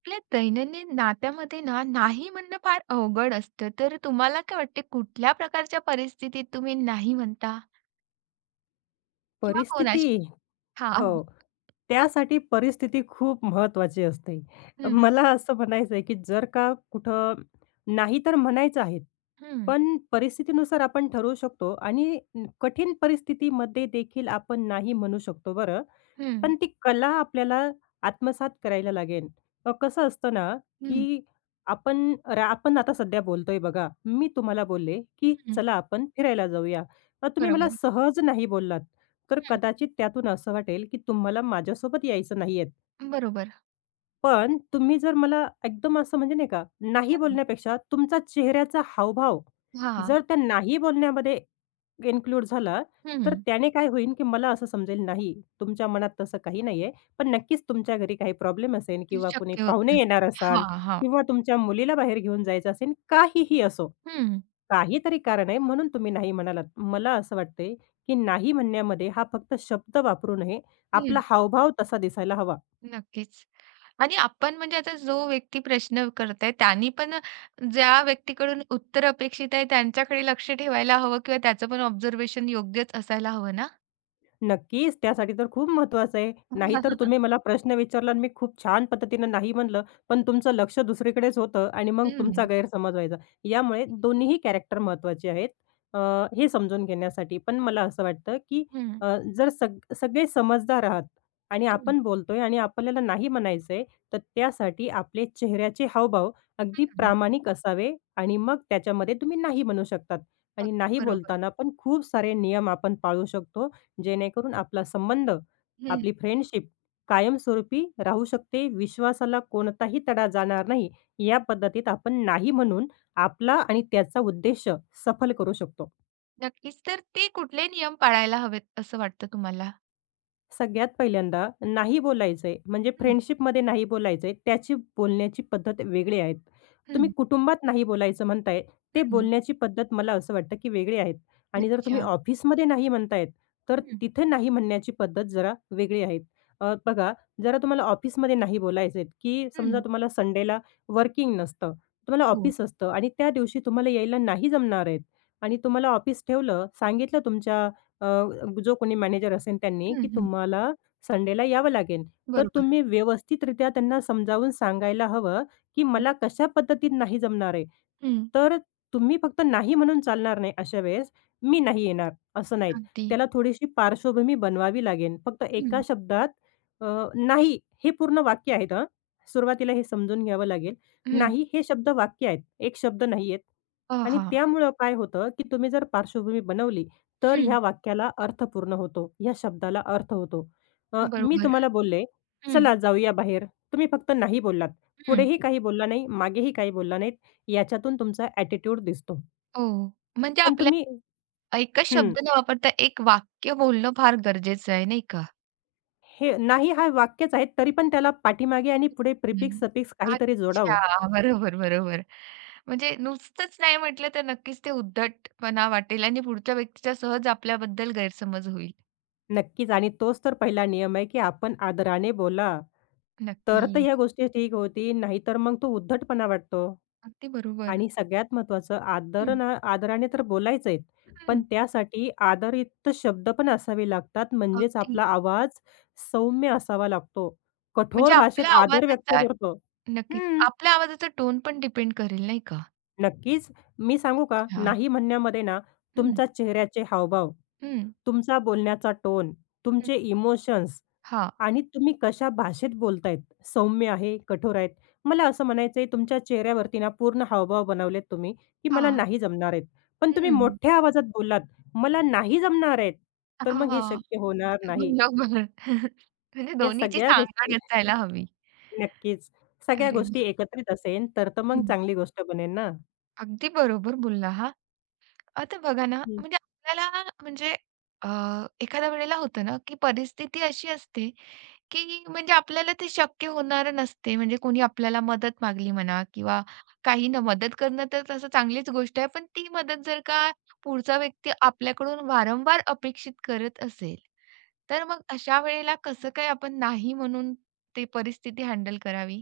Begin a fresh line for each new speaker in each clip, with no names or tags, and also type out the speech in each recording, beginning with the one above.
आपल्या दैनंदिन नात्यामध्ये ना, नाही म्हणणं फार अवघड असतं. तर तुम्हाला काय वाटते कुठल्या प्रकारच्या परिस्थितीत तुम्ही नाही म्हणता? किंवा कोणाशी?
परिस्थिती.
हां.
हो. त्यासाठी परिस्थिती खूप महत्त्वाची असते.
हं,
मला असं म्हणायचं आहे, की जर का कुठं नाही तर म्हणायचं आहे.
हं,
पण परिस्थितीनुसार आपण ठरवू शकतो आणि कठीण परिस्थितीमध्ये देखील आपण नाही म्हणू शकतो बरं.
हं,
पण ती कला आपल्याला आत्मसात करायला लागेल. कसं असतं ना,
हं,
की आपण आता सध्या बोलतोय बघा. मी तुम्हाला बोलले, की
हं.
"चला आपण फिरायला जाऊया." तर तुम्ही मला
बरोबर.
सहज नाही बोललात. तर
हं.
कदाचित त्यातून असं वाटेल, की तुम्हाला माझ्यासोबत यायचं नाहीये.
बरोबर.
पण तुम्ही जर मला एकदम असं म्हणजे नाही का, नाही
हं.
बोलण्यापेक्षा तुमचा चेहऱ्याचा हावभाव
हां.
जर त्या नाही बोलण्यामध्ये इन्क्लूड झाला, तर
हं.
त्याने काय होईल, की मला असं समजेल नाही, तुमच्या मनात तसं काही नाहीये. पण नक्कीच तुमच्या घरी काही प्रॉब्लेम असेल
ते
किंवा कुणी
शक्य होत
पाहुणे
नसेल.
येणार असाल
हां, हां.
किंवा तुमच्या मुलीला बाहेर घेऊन जायचं असेल, काहीही असो.
हं,
काहीतरी कारण आहे म्हणून तुम्ही नाही म्हणालात. मला असं वाटतंय, की नाही म्हणण्यामध्ये हा फक्त शब्द वापरू नये, आपला
हं.
हावभाव तसा दिसायला हवा.
नक्कीच. आणि आपण म्हणजे आता जो व्यक्ती प्रश्न करताय त्यांनी पण ज्या व्यक्तीकडून उत्तर अपेक्षित आहे त्यांच्याकडे लक्ष ठेवायला हवं किंवा त्याचं पण ऑब्झर्वेशन योग्यच असायला हवं ना?
नक्कीच, त्यासाठी तर खूप महत्त्वाचं आहे. नाहीतर
हं,
तुम्ही मला प्रश्न विचारला आणि मी खूप छान पद्धतीनं नाही म्हणलं, पण तुमचं लक्ष दुसरीकडेच होतं आणि मग तुमचा
हं,
गैरसमज व्हायचा. यामुळे दोन्हीही कॅरेक्टर महत्त्वाचे आहेत अ, हे समजून घेण्यासाठी. पण मला असं वाटतं, की
हं,
जर सगळे समजदार आहात आणि
हं.
आपण बोलतोय आणि आपल्याला नाही म्हणायचंय, तर त्यासाठी आपले चेहऱ्याचे हावभाव अगदी प्रामाणिक असावे आणि मग त्याच्यामध्ये तुम्ही नाही म्हणू शकतात. आणि
अगदी
नाही
बरोबर.
बोलताना पण खूप सारे नियम आपण पाळू शकतो. जेणेकरून आपला संबंध,
हं,
आपली फ्रेंडशिप कायमस्वरूपी राहू शकते. विश्वासाला कोणताही तडा जाणार नाही. या पद्धतीत आपण नाही म्हणून आपला आणि त्याचा उद्देश सफल करू शकतो.
नक्कीच. तर ते कुठले नियम पाळायला हवेत असं वाटतं तुम्हाला?
सगळ्यात पहिल्यांदा नाही बोलायचंय, म्हणजे
हं,
फ्रेंडशिपमध्ये नाही बोलायचंय, त्याची बोलण्याची पद्धत वेगळी आहे. तुम्ही
हं,
कुटुंबात नाही बोलायचं म्हणताय, ते
हं.
बोलण्याची पद्धत मला असं वाटतं की वेगळी आहे आणि जर तुम्ही
अच्छा.
ऑफिसमध्ये नाही म्हणतायत, तर
हं,
तिथे नाही म्हणण्याची पद्धत जरा वेगळी आहे. बघा, जरा तुम्हाला ऑफिसमध्ये नाही बोलायचंय, की समजा
हं.
तुम्हाला संडेला वर्किंग नसतं, तुम्हाला
हो.
ऑफिस असतं आणि त्या दिवशी तुम्हाला यायला नाही जमणार आहेत आणि तुम्हाला ऑफिस ठेवलं, सांगितलं तुमच्या अ, जो कोणी मॅनेजर असेल त्यांनी,
हं,
की
हं.
तुम्हाला संडेला यावं लागेल. तर
बरोबर.
तुम्ही व्यवस्थितरित्या त्यांना समजावून सांगायला हवं, की
हं,
मला कशा पद्धतीत नाही जमणार आहे.
हं.
तर तुम्ही फक्त नाही म्हणून चालणार नाही अशा वेळेस, "मी नाही येणार" असं नाहीत.
अगदी.
त्याला थोडीशी पार्श्वभूमी बनवावी लागेल. फक्त एका
हं,
शब्दात अ, "नाही" हे पूर्ण वाक्य आहेत हां. सुरुवातीला हे समजून घ्यावं लागेल.
हं.
"नाही" हे शब्द वाक्य आहेत. एक शब्द नाही आहेत. आणि
आहा!
त्यामुळं काय होतं, की तुम्ही जर पार्श्वभूमी बनवली, तर
हं.
ह्या वाक्याला अर्थ पूर्ण होतो. ह्या शब्दाला अर्थ होतो. मी
बरोबर.
तुम्हाला बोलले,
हं,
"चला जाऊया बाहेर." तुम्ही फक्त नाही बोललात.
हं.
पुढेही काही बोलला नाही, मागेही काही बोलला नाहीत. याच्यातून तुमचा ॲटिट्यूड दिसतो.
हो. म्हणजे
पण
आपल्या
तुम्ही हं.
एकच शब्द न वापरता एक वाक्य बोलणं फार गरजेचं आहे, नाही का?
हे नाही हा वाक्यच आहे, तरी पण त्याला पाठीमागे आणि पुढे प्रिफिक्स,
हं.
सफिक्स काहीतरी जोडावं.
अच्छा. बरोबर, बरोबर. म्हणजे नुसतंच नाही म्हटलं तर नक्कीच ते उद्धटपणा वाटेल आणि पुढच्या व्यक्तीचा सहज आपल्याबद्दल गैरसमज होईल.
नक्कीच आणि तोच तर पहिला नियम आहे, की आपण आदराने बोला. तर
नक्की.
तर ह्या गोष्टी ठीक होतील, नाहीतर मग तो उद्धटपणा वाटतो.
अगदी बरोबर.
आणि सगळ्यात महत्त्वाचं आदर
हं.
ना आदराने तर बोलायचं आहे,
हं.
पण त्यासाठी आदरयुक्त शब्द पण असावे लागतात. म्हणजेच
अगदी.
आपला आवाज सौम्य असावा लागतो.
म्हणजे
कठोर
आपल्या
भाषेत आदर व्यक्त
आवाजाचा
करतो.
नक्कीच. आपल्या आवाजाचा टोन पण डिपेंड करेल नाही का?
नक्कीच. मी सांगू का?
अच्छा.
नाही म्हणण्यामध्ये ना,
हं,
तुमच्या चेहऱ्याचे हावभाव,
हं.
तुमचा बोलण्याचा टोन,
हं.
तुमचे इमोशन्स
हां.
आणि तुम्ही कशा भाषेत बोलतायत, सौम्य आहे, कठोर आहेत. मला असं म्हणायचंय तुमच्या
हं.
चेहऱ्यावरती ना पूर्ण हावभाव बनवलेत तुम्ही, की मला नाही जमणार आहेत. पण तुम्ही
हं.
मोठ्या आवाजात बोललात, "मला नाही जमणार आहेत." तर मग हे
हां.
शक्य होणार नाही.
बरोबर. म्हणजे
या
दोन्हीची
सगळ्या
सांगड
गोष्टी
असायला हवी.
नक्कीच. सगळ्या
अरे
गोष्टी
वाह!
एकत्रित असेन तर, तर मग
हं.
चांगली गोष्ट बनेल ना.
अगदी बरोबर बोलला हां. आता बघा ना, म्हणजे आपल्याला म्हणजे अ, एखाद्या वेळेला होतं ना, की परिस्थिती अशी असते, की म्हणजे आपल्याला ते शक्य होणारं नसते. म्हणजे कोणी आपल्याला मदत मागली म्हणा किंवा काही ना मदत करणं तर तसं चांगलीच गोष्ट आहे. पण ती मदत जर का पुढचा व्यक्ती आपल्याकडून वारंवार अपेक्षित करत असेल, तर मग अशा वेळेला कसं काय आपण नाही म्हणून ती परिस्थिती हँडल करावी?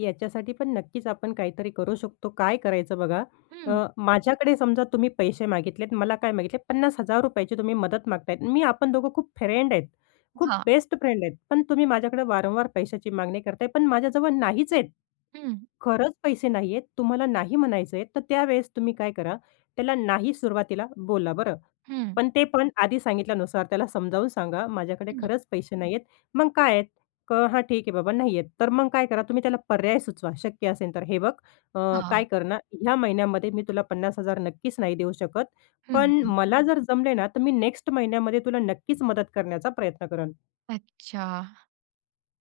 याच्यासाठी पण नक्कीच आपण काहीतरी करू शकतो. काय करायचं बघा,
हं.
माझ्याकडे समजा तुम्ही पैसे मागितलेत, मला काय मागितले ₹50,000 तुम्ही मदत मागतायत. मी आपण दोघं खूप फ्रेंड आहेत, खूप
हां.
बेस्ट फ्रेंड आहेत. पण तुम्ही माझ्याकडे वारंवार पैशाची मागणी करताय, पण माझ्याजवळ नाहीच आहेत.
हं,
खरंच पैसे नाहीयेत, तुम्हाला नाही म्हणायचंय, तर त्यावेळेस तुम्ही काय करा, त्याला नाही सुरुवातीला बोला बरं.
हं,
पण ते पण आधी सांगितल्यानुसार त्याला समजावून सांगा, "माझ्याकडे
हं.
खरंच पैसे नाहीयेत." मग काय आहेत? " हां, ठीक आहे बाबा, नाहीयेत." तर मग काय करा, तुम्ही त्याला पर्याय सुचवा शक्य असेल तर. "हे बघ,
हां.
काय कर ना, ह्या महिन्यामध्ये मी तुला 50,000 नक्कीच नाही देऊ शकत.
हं,
पण मला जर जमले ना, तर मी नेक्स्ट महिन्यामध्ये तुला नक्कीच मदत करण्याचा प्रयत्न करेन."
अच्छा.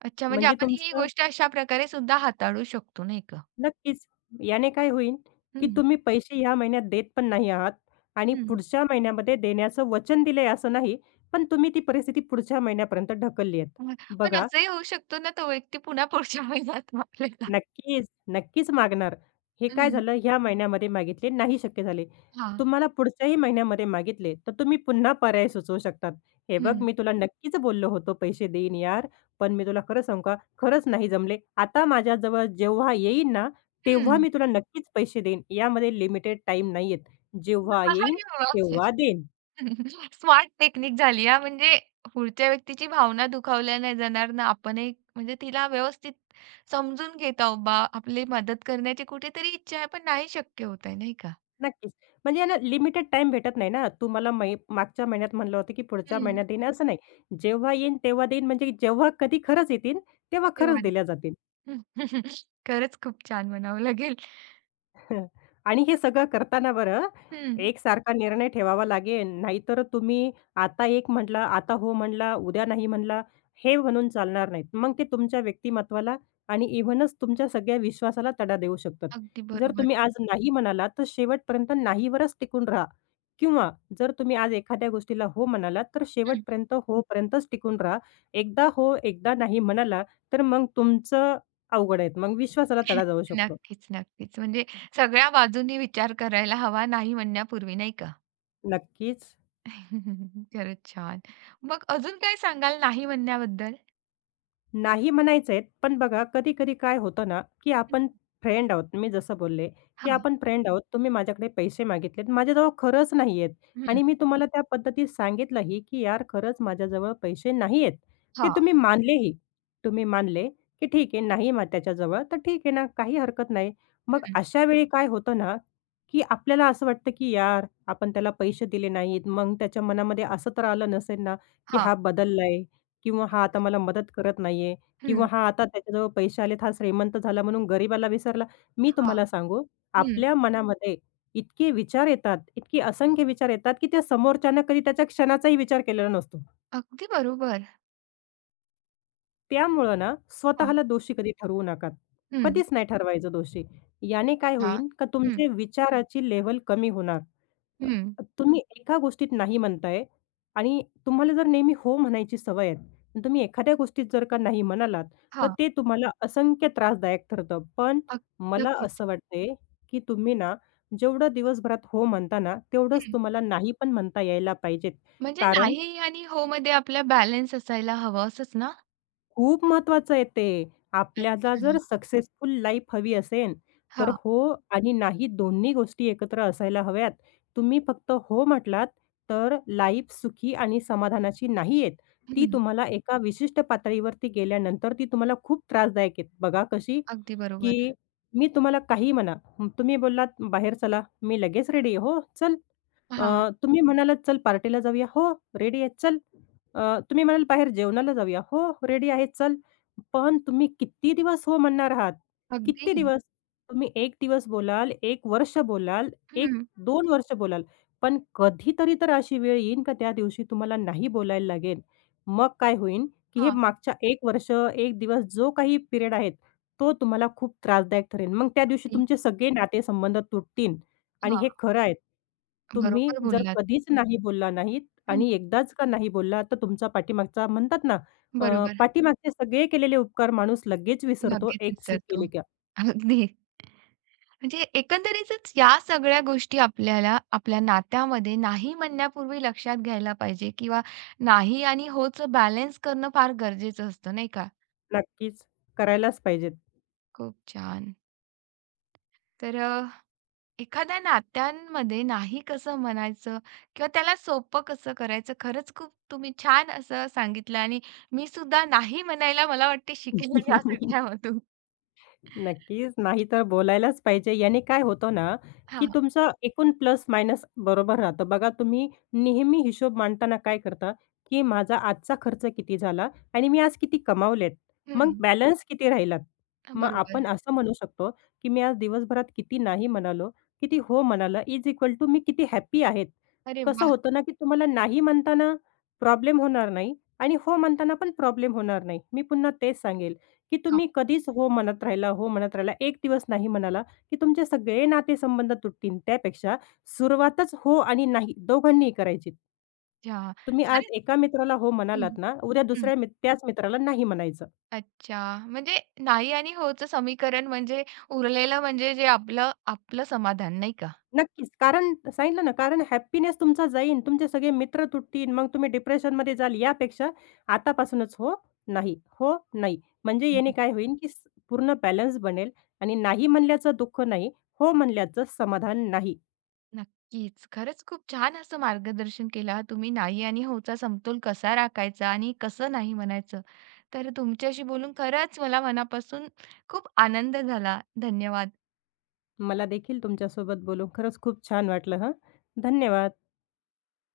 अच्छा, म्हणजे
म्हणजे
आपण ही
तुमचं
गोष्ट अशा प्रकारे सुद्धा हाताळू शकतो, नाही का?
नक्कीच. याने काय होईल, की
हं,
तुम्ही पैसे ह्या महिन्यात देत पण नाही आहात आणि
हं.
पुढच्या महिन्यामध्ये देण्याचं वचन दिलंय असं नाही, पण तुम्ही ती परिस्थिती पुढच्या महिन्यापर्यंत ढकलली आहेत.
मग पण
बघा
असंही होऊ शकतो ना, तो व्यक्ती पुन्हा पुढच्या महिन्यात आपल्याला
नक्कीच, नक्कीच मागणार. हे काय
हं,
झालं ह्या महिन्यामध्ये मागितले, नाही शक्य झाले.
हां.
तुम्हाला पुढच्याही महिन्यामध्ये मागितले, तर तुम्ही पुन्हा पर्याय सुचवू शकतात. "हे बघ,
हं,
मी तुला नक्कीच बोललो होतो पैसे देईन यार, पण मी तुला खरं सांगू का, खरंच नाही जमले. आता माझ्याजवळ जेव्हा येईन ना, तेव्हा
हं.
मी तुला नक्कीच पैसे देईन. यामध्ये लिमिटेड टाईम नाहीयेत. जेव्हा येईन,
अरे वाह!
तेव्हा देईन."
स्मार्ट टेक्निक झाली हां, म्हणजे पुढच्या व्यक्तीची भावना दुखावल्या नाही जाणार ना, आपणही म्हणजे तिला व्यवस्थित समजून घेत आहोत बा, आपली मदत करण्याची कुठेतरी इच्छा आहे, पण नाही शक्य होत आहे, नाही का?
नक्कीच. म्हणजे ना लिमिटेड टाइम भेटत नाही ना. तू मला मागच्या महिन्यात म्हणलं होतं, की पुढच्या
हं,
महिन्यात देईन असं नाही. जेव्हा येईन तेव्हा देईन म्हणजे जेव्हा कधी खरंच येतील, तेव्हा
ते
खरंच
वाली.
दिल्या जातील.
खरंच खूप छान म्हणावं लागेल.
हं. आणि हे सगळं करताना बरं,
हं,
एकसारखा निर्णय ठेवावा लागेल. नाहीतर तुम्ही आता एक म्हटला, आता हो म्हणला, उद्या नाही म्हणला, हे म्हणून चालणार नाहीत. मग ते तुमच्या व्यक्तिमत्त्वाला आणि इव्हनच तुमच्या सगळ्या विश्वासाला तडा देऊ शकतात.
अगदी
जर तुम्ही
बरोबर.
आज नाही म्हणालात, तर शेवटपर्यंत नाहीवरच टिकून राहा किंवा जर तुम्ही आज एखाद्या गोष्टीला हो म्हणालात, तर
हं.
शेवटपर्यंत होपर्यंतच टिकून राहा. एकदा हो, एकदा नाही म्हणाला, तर मग तुमचं अवघड आहे. मग विश्वासाला तडा जाऊ शकतो.
नक्कीच, नक्कीच. म्हणजे सगळ्या बाजूंनी विचार करायला हवा नाही म्हणण्यापूर्वी, नाही का?
नक्कीच.
खरंच छान. मग अजून काय सांगाल नाही म्हणण्याबद्दल?
नाही म्हणायचेत, पण बघा कधी-कधी काय होतं ना, की आपण फ्रेंड आहोत. मी जसं बोलले, की
हां.
आपण फ्रेंड आहोत. तुम्ही माझ्याकडे पैसे मागितलेत. माझ्याजवळ खरंच नाहीयेत
हं.
आणि मी तुम्हाला त्या पद्धतीत सांगितलंही, की यार खरंच माझ्याजवळ पैसे नाहीयेत. ते
हां.
तुम्ही मानलेही. तुम्ही मानले, की ठीक आहे नाही मग त्याच्याजवळ तर ठीक आहे ना, काही हरकत नाही. मग
हं.
अशा वेळी काय होतं ना, की आपल्याला असं वाटतं, की यार आपण त्याला पैसे दिले नाहीत. मग त्याच्या मनामध्ये असं तर आलं नसेल ना, की
हां.
हा बदललाय. किंवा हा आता मला मदत करत नाहीये किंवा
हं.
हा आता त्याच्याजवळ पैसे आलेत, हा श्रीमंत झाला म्हणून गरिबाला विसरला. मी
हां.
तुम्हाला सांगू,
हं.
आपल्या मनामध्ये इतके विचार येतात, इतके असंख्य विचार येतात, की त्या समोरच्यानं कधी त्याच्या क्षणाचाही विचार केलेला नसतो.
अगदी बरोबर.
त्यामुळं ना,
हां.
स्वतःला दोषी कधी ठरवू नका.
हं.
कधीच नाही ठरवायचं दोषी. याने काय
अच्छा.
होईल का
हं.
तुमचे विचाराची लेवल कमी होणार.
हं.
अ, तुम्ही एका गोष्टीत नाही म्हणताय आणि तुम्हाला जर नेहमी हो म्हणायची सवय आहे आणि तुम्ही एखाद्या गोष्टीत जर का नाही म्हणालात, तर
हां.
ते तुम्हाला असंख्य त्रासदायक ठरतं. पण
अग
मला
नक्कीच.
असं वाटतंय, की तुम्ही ना, जेवढं दिवसभरात हो म्हणता ना, तेवढंच
हं.
तुम्हाला नाही पण म्हणता यायला पाहिजेत.
म्हणजे
कारण
नाही आणि हो मध्ये आपला बॅलन्स असायला हवा असंच ना?
खूप महत्वाचं आहे ते. आपल्याला जर
अच्छा.
सक्सेसफुल लाईफ हवी असेल, तर
हां.
हो आणि नाही दोन्ही गोष्टी एकत्र असायला हव्यात. तुम्ही फक्त हो म्हटलात, तर लाईफ सुखी आणि समाधानाची नाही आहेत. ती
हं.
तुम्हाला एका विशिष्ट पातळीवरती गेल्यानंतर ती तुम्हाला खूप त्रासदायक आहेत. बघा कशी,
अगदी बरोबर.
की मी तुम्हाला काहीही म्हणा, तुम्ही बोललात, "बाहेर चला." मी लगेच रेडी आहे. "हो, चल."
हां.
तुम्ही म्हणालात, "चल पार्टीला जाऊया." "हो, रेडी आहे. चल." तुम्ही म्हणाल, "बाहेर जेवणाला जाऊया." "हो, रेडी आहे, चल." पण तुम्ही किती दिवस हो म्हणणार आहात?
अगदी.
किती दिवस? तुम्ही 1 दिवस बोलाल, 1 वर्ष बोलाल,
हं.
1-2 वर्ष बोलाल, पण कधीतरी तर अशी वेळ येईन का त्या दिवशी तुम्हाला नाही बोलायला लागेल. मग काय होईन, की हे
हां.
मागच्या 1 वर्ष, 1 दिवस जो काही पिरियड आहे, तो तुम्हाला खूप त्रासदायक ठरेल. मग त्या दिवशी
ते
तुमचे सगळे नातेसंबंध तुटतील आणि हे
हां,
खरं आहे. तुम्ही
बरोबर
जर
बोललात.
कधीच नाही बोलला नाहीत,
हं,
आणि एकदाच का नाही बोलला, तर तुमचा पाठीमागचा म्हणतात ना,
बरोबर.
पाठीमागचे सगळे केलेले उपकार माणूस लगेच विसरतो,
लगेच
एक चूक
विसरतो.
केली का.
अगदी. म्हणजे एकंदरीतच या सगळ्या गोष्टी आपल्याला आपल्या नात्यामध्ये नाही म्हणण्यापूर्वी लक्षात घ्यायला पाहिजे किंवा नाही आणि होचं बॅलन्स करणं फार गरजेचं असतं, नाही का?
नक्कीच, करायलाच पाहिजेत.
खूप छान. तर एखाद्या नात्यांमध्ये नाही कसं म्हणायचं किंवा त्याला सोपं कसं करायचं, खरंच खूप तुम्ही छान असं सांगितलं आणि मी सुद्धा नाही म्हणायला मला वाटते शिकेल या सगळ्यामधून.
नक्कीच. नाही तर बोलायलाच पाहिजे. याने काय होतं ना, की
हां.
तुमचं एकूण प्लस-मायनस बरोबर राहतं. बघा तुम्ही नेहमी हिशोब मांडताना काय करता, की माझा आजचा खर्च किती झाला आणि मी आज किती कमावलेत. मग
हं,
बॅलन्स किती राहिलात.
हां,
मग आपण
बरोबर.
असं म्हणू शकतो, की मी आज दिवसभरात किती नाही म्हणालो, किती हो म्हणालं इज इक्वल टू मी किती हॅपी आहेत.
अरे
कसं
वाह!
होतं ना, की तुम्हाला नाही म्हणताना प्रॉब्लेम होणार नाही आणि हो म्हणताना पण प्रॉब्लेम होणार नाही. मी पुन्हा तेच सांगेल, की तुम्ही कधीच हो म्हणत राहिला, हो म्हणत राहिला. एक दिवस नाही म्हणाला, की तुमचे सगळे नातेसंबंध तुटतील. त्यापेक्षा सुरुवातच हो आणि नाही दोघांनीही करायची.
अच्छा.
तुम्ही आज
खरंच
एका मित्राला हो
हं,
म्हणालात ना, उद्या
हं.
दुसऱ्या त्याच मित्राला नाही म्हणायचं.
अच्छा. म्हणजे नाही आणि होचं समीकरण म्हणजे उरलेलं म्हणजे जे आपलं आपलं समाधान नाही का?
नक्कीच. कारण सांगितलं ना, कारण हॅपीनेस तुमचा जाईल, तुमचे सगळे मित्र तुटतील, मग तुम्ही डिप्रेशनमध्ये जाल. यापेक्षा आतापासूनच हो, नाही, हो, नाही. म्हणजे
हं.
याने काय होईल, की पूर्ण बॅलन्स बनेल आणि नाही म्हणल्याचं दुःख नाही, हो म्हणल्याचं समाधान नाही.
नक्कीच. खरंच खूप छान असं मार्गदर्शन केलं हां तुम्ही. नाही आणि होचा समतोल कसा राखायचा आणि कसं नाही म्हणायचं. तर तुमच्याशी बोलून खरंच मला मनापासून खूप आनंद झाला. धन्यवाद.
मला देखील तुमच्यासोबत बोलून खरंच खूप छान वाटलं हं. धन्यवाद.